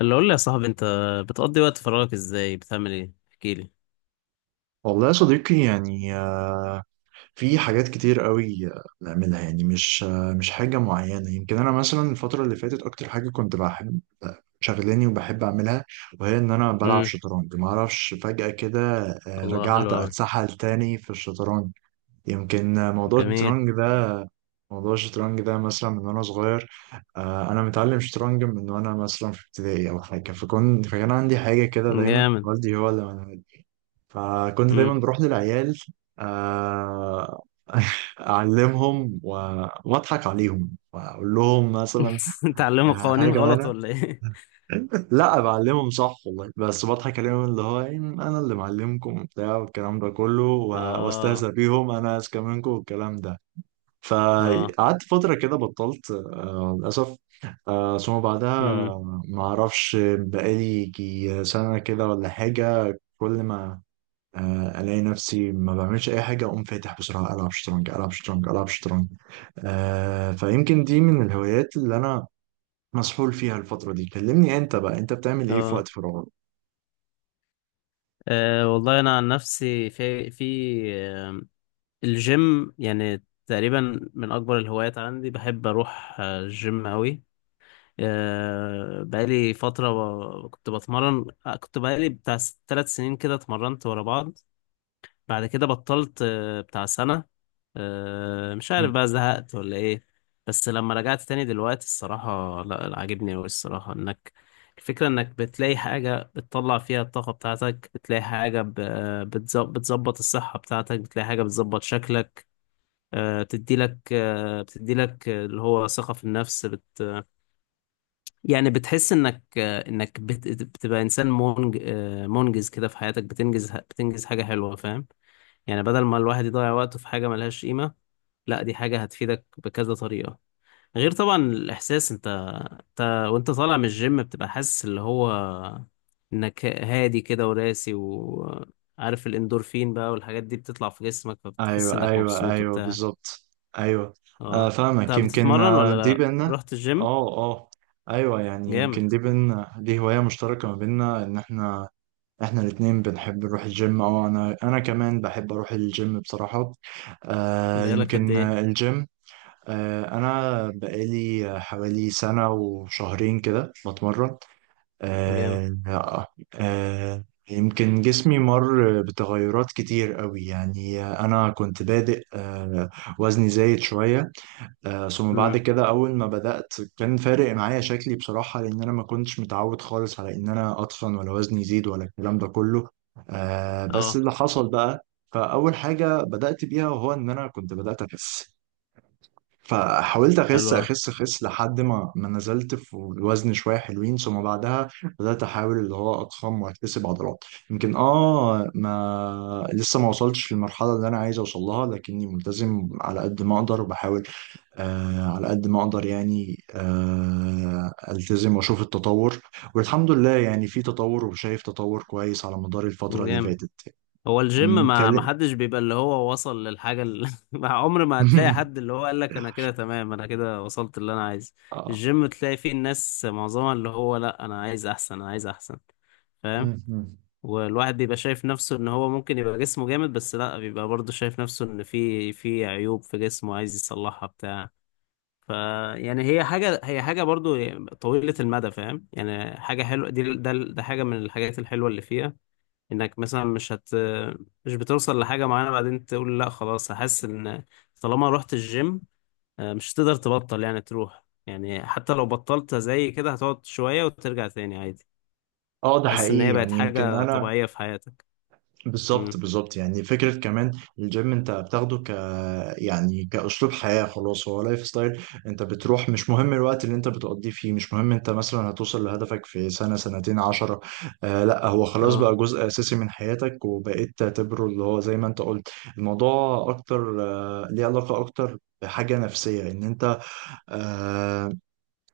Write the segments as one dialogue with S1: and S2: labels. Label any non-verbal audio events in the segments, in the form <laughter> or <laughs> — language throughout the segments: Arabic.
S1: اللي قول لي يا صاحبي انت بتقضي وقت فراغك ازاي؟ بتعمل ايه؟ احكي لي.
S2: والله يا صديقي يعني في حاجات كتير قوي، بنعملها، يعني مش حاجة معينة. يمكن أنا مثلا الفترة اللي فاتت أكتر حاجة كنت بحب شغلاني وبحب أعملها، وهي إن أنا بلعب
S1: امم
S2: شطرنج. معرفش فجأة كده
S1: الله، حلو
S2: رجعت
S1: قوي.
S2: أتسحل تاني في الشطرنج. يمكن موضوع
S1: جميل.
S2: الشطرنج ده موضوع الشطرنج ده مثلا من وأنا صغير. أنا متعلم شطرنج من وأنا مثلا في ابتدائي أو حاجة. فكان عندي حاجة كده دايما،
S1: جامد.
S2: والدي هو اللي... فكنت دايما
S1: امم
S2: بروح للعيال. آه، <laughs> أعلمهم وأضحك عليهم وأقول لهم مثلا
S1: <laughs> تعلموا قوانين
S2: حاجة
S1: غلط
S2: معانا.
S1: ولا ايه؟
S2: لا، بعلمهم صح والله، بس بضحك عليهم اللي هو يعني أنا اللي معلمكم وبتاع، والكلام ده كله
S1: اه.
S2: وأستهزأ بيهم، أنا أذكى منكم والكلام ده.
S1: اه.
S2: فقعدت فترة كده بطلت، للأسف. ثم بعدها
S1: امم
S2: ما أعرفش بقالي يجي سنة كده ولا حاجة. كل ما الاقي نفسي ما بعملش اي حاجه، اقوم فاتح بسرعه، العب شطرنج، العب شطرنج، العب شطرنج. فيمكن دي من الهوايات اللي انا مسحول فيها الفتره دي. كلمني انت بقى، انت بتعمل ايه في
S1: اه.
S2: وقت فراغك؟
S1: والله انا عن نفسي في آه، الجيم، يعني تقريبا من اكبر الهوايات عندي. بحب اروح الجيم قوي. بقالي فترة، كنت بتمرن كنت بقالي بتاع 3 سنين كده، اتمرنت ورا بعض. بعد كده بطلت بتاع سنة. مش عارف
S2: مم.
S1: بقى زهقت ولا ايه. بس لما رجعت تاني دلوقتي الصراحة، لا لا، عاجبني أوي الصراحة. انك، الفكرة انك بتلاقي حاجة بتطلع فيها الطاقة بتاعتك، بتلاقي حاجة بتظبط الصحة بتاعتك، بتلاقي حاجة بتظبط شكلك، بتديلك اللي هو ثقة في النفس. بت، يعني بتحس انك انك بت- بتبقى انسان منجز كده في حياتك، بتنجز، بتنجز حاجة حلوة، فاهم؟ يعني بدل ما الواحد يضيع وقته في حاجة ملهاش قيمة، لا دي حاجة هتفيدك بكذا طريقة. غير طبعا الإحساس، انت، انت وانت طالع من الجيم بتبقى حاسس اللي هو انك هادي كده، وراسي، وعارف الاندورفين بقى والحاجات دي بتطلع في جسمك، فبتحس
S2: ايوه
S1: انك
S2: ايوه
S1: مبسوط
S2: ايوه،
S1: وبتاع.
S2: بالظبط، ايوه.
S1: اه.
S2: فاهمك.
S1: انت
S2: يمكن
S1: بتتمرن ولا
S2: دي
S1: لا؟
S2: بينا.
S1: رحت الجيم؟
S2: اه اه، ايوه. يعني
S1: جامد.
S2: يمكن دي بينا، دي هوايه مشتركه ما بينا، ان احنا الاتنين بنحب نروح الجيم. اه، انا كمان بحب اروح الجيم بصراحه.
S1: بقالك قد
S2: يمكن
S1: ايه؟
S2: الجيم. أنا بقالي حوالي سنة وشهرين كده بتمرن.
S1: جامد.
S2: آه، آه، آه، يمكن جسمي مر بتغيرات كتير قوي، يعني أنا كنت بادئ، وزني زايد شوية. ثم بعد
S1: امم.
S2: كده أول ما بدأت كان فارق معايا شكلي بصراحة، لأن أنا ما كنتش متعود خالص على إن أنا أتخن ولا وزني يزيد ولا الكلام ده كله. بس
S1: اه.
S2: اللي حصل بقى، فأول حاجة بدأت بيها وهو إن أنا كنت بدأت أخس. فحاولت اخس
S1: حلو أوي.
S2: اخس اخس لحد ما نزلت في الوزن شويه حلوين. ثم بعدها بدات احاول اللي هو اضخم واكتسب عضلات. يمكن ما لسه ما وصلتش للمرحله اللي انا عايز اوصل لها، لكني ملتزم على قد ما اقدر، وبحاول على قد ما اقدر، يعني التزم واشوف التطور. والحمد لله يعني في تطور، وشايف تطور كويس على مدار الفتره اللي
S1: جامد.
S2: فاتت.
S1: هو الجيم،
S2: أمم،
S1: ما
S2: كلم-
S1: حدش بيبقى اللي هو وصل للحاجة اللي <laughs> مع عمر ما هتلاقي حد
S2: <laughs>
S1: اللي هو قال لك انا كده تمام، انا كده وصلت اللي انا عايزه.
S2: اه.
S1: الجيم تلاقي فيه الناس معظمها اللي هو، لا انا عايز احسن، انا عايز احسن، فاهم؟
S2: أمم.
S1: والواحد بيبقى شايف نفسه ان هو ممكن يبقى جسمه جامد، بس لا بيبقى برضه شايف نفسه ان في عيوب في جسمه عايز يصلحها بتاع ف، يعني هي حاجة، هي حاجة برضه طويلة المدى، فاهم؟ يعني حاجة حلوة، دي ده ده حاجة من الحاجات الحلوة اللي فيها، انك مثلا مش هت، مش بتوصل لحاجة معينة بعدين تقول لا خلاص هحس ان، طالما رحت الجيم مش هتقدر تبطل يعني تروح. يعني حتى لو بطلت زي كده هتقعد شوية وترجع تاني عادي.
S2: ده
S1: حاسس ان هي
S2: حقيقي،
S1: بقت
S2: يعني يمكن
S1: حاجة
S2: انا...
S1: طبيعية في حياتك.
S2: بالظبط،
S1: امم.
S2: بالظبط. يعني فكرة كمان الجيم انت بتاخده ك... يعني كأسلوب حياة، خلاص هو لايف ستايل. انت بتروح مش مهم الوقت اللي انت بتقضيه فيه، مش مهم انت مثلا هتوصل لهدفك في سنة، سنتين، 10. لا هو خلاص
S1: اه.
S2: بقى جزء أساسي من حياتك، وبقيت تعتبره اللي هو زي ما انت قلت. الموضوع أكتر ليه علاقة أكتر بحاجة نفسية، ان انت آه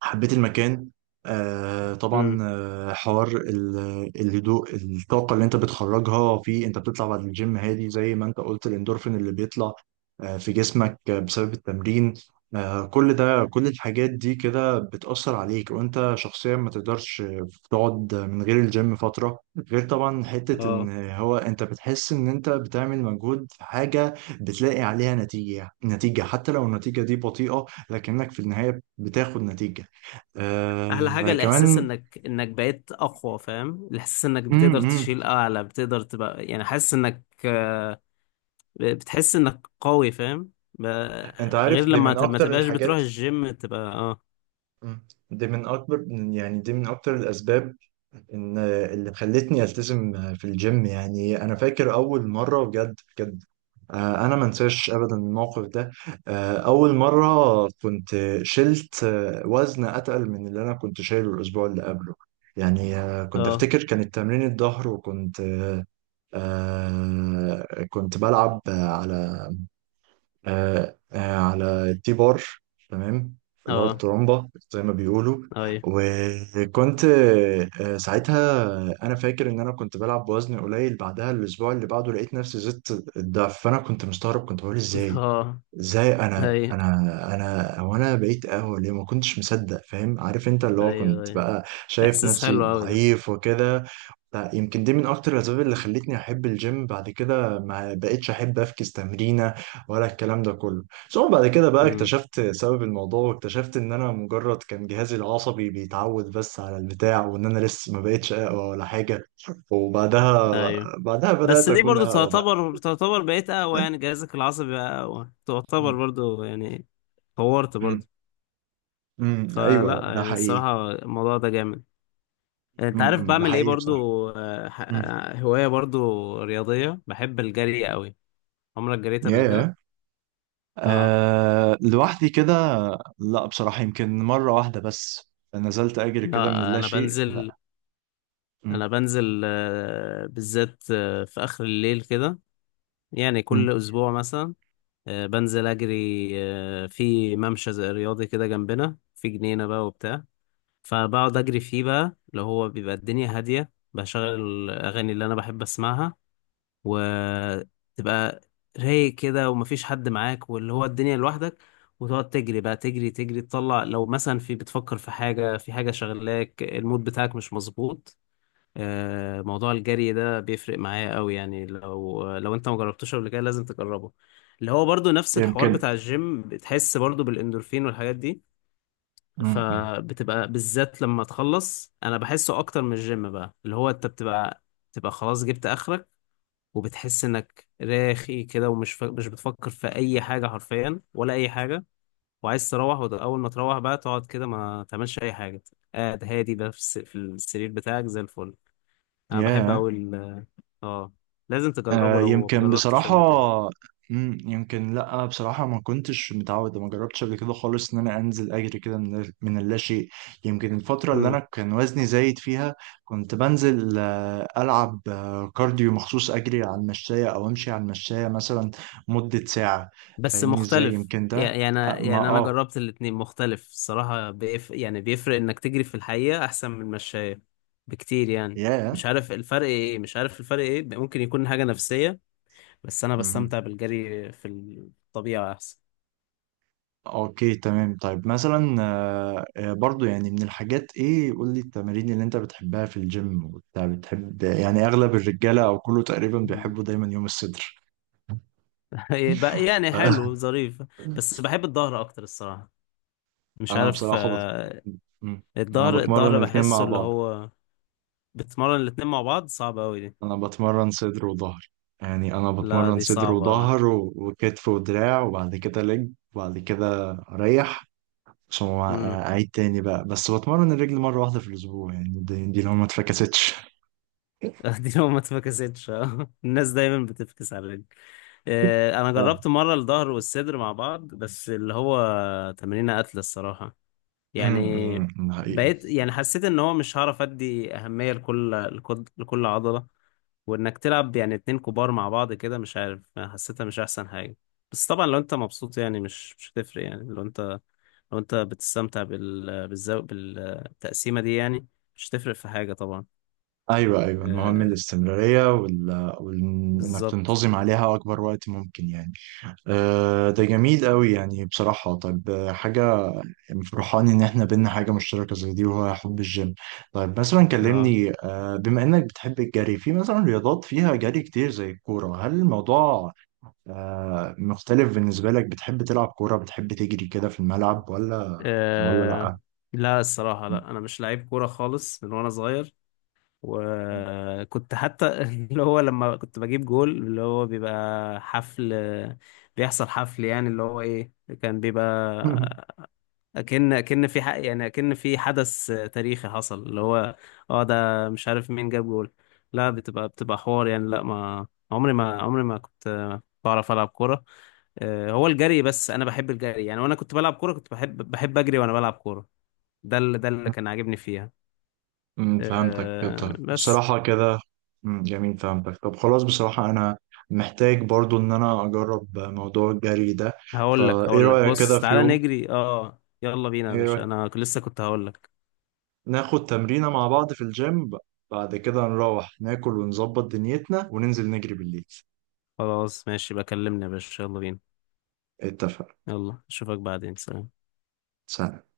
S2: حبيت المكان. طبعا
S1: امم.
S2: حوار الهدوء، الطاقة اللي انت بتخرجها، في انت بتطلع بعد الجيم هادي زي ما انت قلت، الاندورفين اللي بيطلع في جسمك بسبب التمرين. كل ده، كل الحاجات دي كده بتأثر عليك، وانت شخصيا ما تقدرش تقعد من غير الجيم فترة. غير طبعا حتة
S1: اه.
S2: ان هو انت بتحس ان انت بتعمل مجهود في حاجة بتلاقي عليها نتيجة، نتيجة حتى لو النتيجة دي بطيئة، لكنك في النهاية بتاخد نتيجة
S1: احلى حاجة الاحساس
S2: كمان.
S1: انك، انك بقيت اقوى، فاهم؟ الاحساس انك بتقدر
S2: امم.
S1: تشيل اعلى، بتقدر تبقى يعني حاسس انك بتحس انك قوي، فاهم؟ ب-،
S2: انت
S1: غير
S2: عارف دي
S1: لما
S2: من
S1: ما
S2: اكتر
S1: تبقاش
S2: الحاجات.
S1: بتروح الجيم تبقى اه.
S2: مم. دي من اكبر، يعني دي من اكتر الاسباب ان اللي خلتني التزم في الجيم. يعني انا فاكر اول مره بجد بجد، انا ما انساش ابدا الموقف ده. اول مره كنت شلت وزن اتقل من اللي انا كنت شايله الاسبوع اللي قبله. يعني كنت
S1: اه.
S2: افتكر كانت تمرين الظهر، وكنت كنت بلعب على على التي بار. تمام. اللي هو
S1: اه.
S2: الترومبا زي ما بيقولوا.
S1: ايوه.
S2: وكنت ساعتها، انا فاكر ان انا كنت بلعب بوزن قليل. بعدها الاسبوع اللي بعده لقيت نفسي زدت الضعف. فانا كنت مستغرب، كنت بقول
S1: <laughs>
S2: ازاي،
S1: اه.
S2: ازاي انا
S1: ايوه،
S2: انا انا، وانا بقيت قهوه ليه، ما كنتش مصدق. فاهم، عارف انت اللي هو
S1: ايوه،
S2: كنت
S1: ايوه،
S2: بقى شايف
S1: احساس
S2: نفسي
S1: حلو قوي ده.
S2: ضعيف وكده. لا يمكن دي من اكتر الاسباب اللي خلتني احب الجيم. بعد كده ما بقتش احب افكس تمرينه ولا الكلام ده كله. ثم بعد كده بقى
S1: امم.
S2: اكتشفت سبب الموضوع، واكتشفت ان انا مجرد كان جهازي العصبي بيتعود بس على البتاع، وان انا لسه ما بقتش اقوى ولا حاجه.
S1: ايوه.
S2: بعدها
S1: بس
S2: بدات
S1: دي
S2: اكون
S1: برضو
S2: اقوى بقى.
S1: تعتبر، تعتبر بقيت اقوى، يعني جهازك العصبي بقى اقوى تعتبر
S2: امم.
S1: برضو يعني، طورت
S2: امم.
S1: برضو.
S2: أمم، ايوه
S1: فلا
S2: ده
S1: يعني
S2: حقيقي.
S1: الصراحة الموضوع ده جامد. انت
S2: امم.
S1: عارف
S2: أمم، ده
S1: بعمل ايه
S2: حقيقي بصراحه.
S1: برضو؟
S2: امم.
S1: هواية برضو رياضية، بحب الجري قوي. عمرك جريت قبل كده؟
S2: ياه.
S1: اه.
S2: أه، لوحدي كده. لا بصراحة يمكن مرة واحدة بس نزلت أجري كده من
S1: لا،
S2: اللا
S1: انا
S2: شيء،
S1: بنزل
S2: لا. م-
S1: انا بنزل بالذات في اخر الليل كده، يعني
S2: م-
S1: كل اسبوع مثلا بنزل اجري في ممشى زي رياضي كده جنبنا في جنينه بقى وبتاع. فبقعد اجري فيه بقى، اللي هو بيبقى الدنيا هاديه، بشغل الاغاني اللي انا بحب اسمعها، وتبقى رايق كده، ومفيش حد معاك، واللي هو الدنيا لوحدك، وتقعد تجري بقى، تجري تجري تطلع لو مثلا في بتفكر في حاجه، في حاجه شغلاك المود بتاعك مش مظبوط. موضوع الجري ده بيفرق معايا قوي يعني. لو انت ما جربتوش قبل كده لازم تجربه. اللي هو برضو نفس الحوار
S2: يمكن
S1: بتاع الجيم، بتحس برضو بالاندورفين والحاجات دي، فبتبقى بالذات لما تخلص، انا بحسه اكتر من الجيم بقى. اللي هو انت بتبقى خلاص جبت اخرك، وبتحس انك راخي كده، مش بتفكر في اي حاجة حرفيا ولا اي حاجة. وعايز تروح، واول ما تروح بقى تقعد كده ما تعملش اي حاجة، قاعد هادي بقى في السرير بتاعك زي الفل. انا بحب
S2: ياه.
S1: قوي. اه. لازم تجربه لو
S2: يمكن
S1: مجربتش
S2: بصراحة.
S1: قبل كده.
S2: مم، يمكن لأ بصراحة، ما كنتش متعود، ما جربتش قبل كده خالص إن أنا أنزل أجري كده من اللاشيء. يمكن الفترة اللي أنا
S1: مم.
S2: كان وزني زايد فيها كنت بنزل ألعب كارديو مخصوص، أجري على المشاية أو أمشي على المشاية مثلا مدة ساعة.
S1: بس
S2: فاهمني إزاي؟
S1: مختلف
S2: يمكن
S1: يعني،
S2: ده
S1: يعني،
S2: آه، ما
S1: يعني انا
S2: آه
S1: جربت الاتنين مختلف الصراحة. يعني بيفرق انك تجري في الحقيقة، احسن من المشاية بكتير يعني.
S2: ياه.
S1: مش عارف الفرق ايه، مش عارف الفرق ايه، ممكن يكون حاجة نفسية، بس انا بستمتع بالجري في الطبيعة احسن.
S2: اوكي تمام. طيب مثلا برضو يعني من الحاجات، ايه، قول لي التمارين اللي انت بتحبها في الجيم وبتاع. بتحب يعني، اغلب الرجاله او كله تقريبا
S1: مم.
S2: بيحبوا دايما يوم الصدر.
S1: <laughs> بقى، يعني حلو
S2: <laughs>
S1: ظريف. بس بحب الظهر اكتر الصراحة، مش
S2: انا
S1: عارف.
S2: بصراحه <laughs> مم. انا
S1: الظهر،
S2: بتمرن
S1: الظهر
S2: الاتنين
S1: بحسه
S2: مع
S1: اللي
S2: بعض.
S1: هو، بتمرن الاتنين مع بعض؟ صعب قوي.
S2: انا بتمرن صدر وظهر. يعني انا
S1: لا
S2: بتمرن
S1: دي
S2: صدر
S1: صعبة أوي.
S2: وظهر وكتف ودراع، وبعد كده لج، وبعد كده اريح. ثم
S1: مم.
S2: اعيد تاني بقى. بس بتمرن الرجل مره واحده في الاسبوع، يعني دي لو ما اتفكستش.
S1: <laughs> دي لو ما اتفكستش. آه. <laughs> الناس دايما بتفكس على الرجل. أنا جربت مرة الظهر والصدر مع بعض، بس اللي هو تمرينة قتل الصراحة
S2: امم.
S1: يعني.
S2: أمم، حقيقي.
S1: بقيت يعني حسيت إن هو مش هعرف أدي أهمية لكل لكل عضلة. وإنك تلعب يعني اتنين كبار مع بعض كده، مش عارف حسيتها مش أحسن حاجة. بس طبعا لو أنت مبسوط، يعني مش هتفرق، يعني لو أنت، لو أنت بتستمتع بالزو، بالتقسيمة دي يعني، مش هتفرق في حاجة طبعا.
S2: ايوه ايوه، المهم
S1: آه.
S2: الاستمراريه انك
S1: بالظبط.
S2: تنتظم عليها اكبر وقت ممكن يعني. أه ده جميل قوي يعني بصراحه. طيب حاجه، فرحان ان احنا بينا حاجه مشتركه زي دي، وهو حب الجيم. طيب مثلا
S1: اه.
S2: كلمني أه، بما انك بتحب الجري في مثلا رياضات فيها جري كتير زي الكوره، هل الموضوع أه مختلف بالنسبه لك؟ بتحب تلعب كوره؟ بتحب تجري كده في الملعب، ولا ولا
S1: آه،
S2: لا؟
S1: لا الصراحة لا، أنا مش لعيب كورة خالص من وأنا صغير. وكنت حتى <laughs> اللي هو لما كنت بجيب جول اللي هو بيبقى حفل، بيحصل حفل، يعني اللي هو إيه، كان بيبقى،
S2: <laughs>
S1: أكن في حق، يعني أكن في حدث تاريخي حصل اللي هو، اه ده مش عارف مين جاب جول. لا بتبقى، بتبقى حوار يعني، لا ما عمري، ما عمري ما كنت بعرف ألعب كورة. هو الجري بس، انا بحب الجري يعني، وانا كنت بلعب كوره كنت بحب، بحب اجري وانا بلعب كوره، ده اللي، ده اللي كان عاجبني فيها.
S2: فهمتك.
S1: أه
S2: طب
S1: بس.
S2: بصراحة كده، امم، جميل فهمتك. طب خلاص، بصراحة أنا محتاج برضو إن أنا أجرب موضوع الجري ده.
S1: هقول لك،
S2: فإيه
S1: هقول لك
S2: رأيك كده
S1: بص،
S2: في
S1: تعالى
S2: يوم؟
S1: نجري، اه يلا بينا يا
S2: إيه
S1: باشا،
S2: رأيك
S1: انا لسه كنت هقول لك.
S2: ناخد تمرينة مع بعض في الجيم، بعد كده نروح ناكل ونظبط دنيتنا وننزل نجري بالليل؟
S1: خلاص ماشي، بكلمني يا باشا، يلا بينا.
S2: اتفق.
S1: يلا اشوفك بعدين، سلام.
S2: سلام.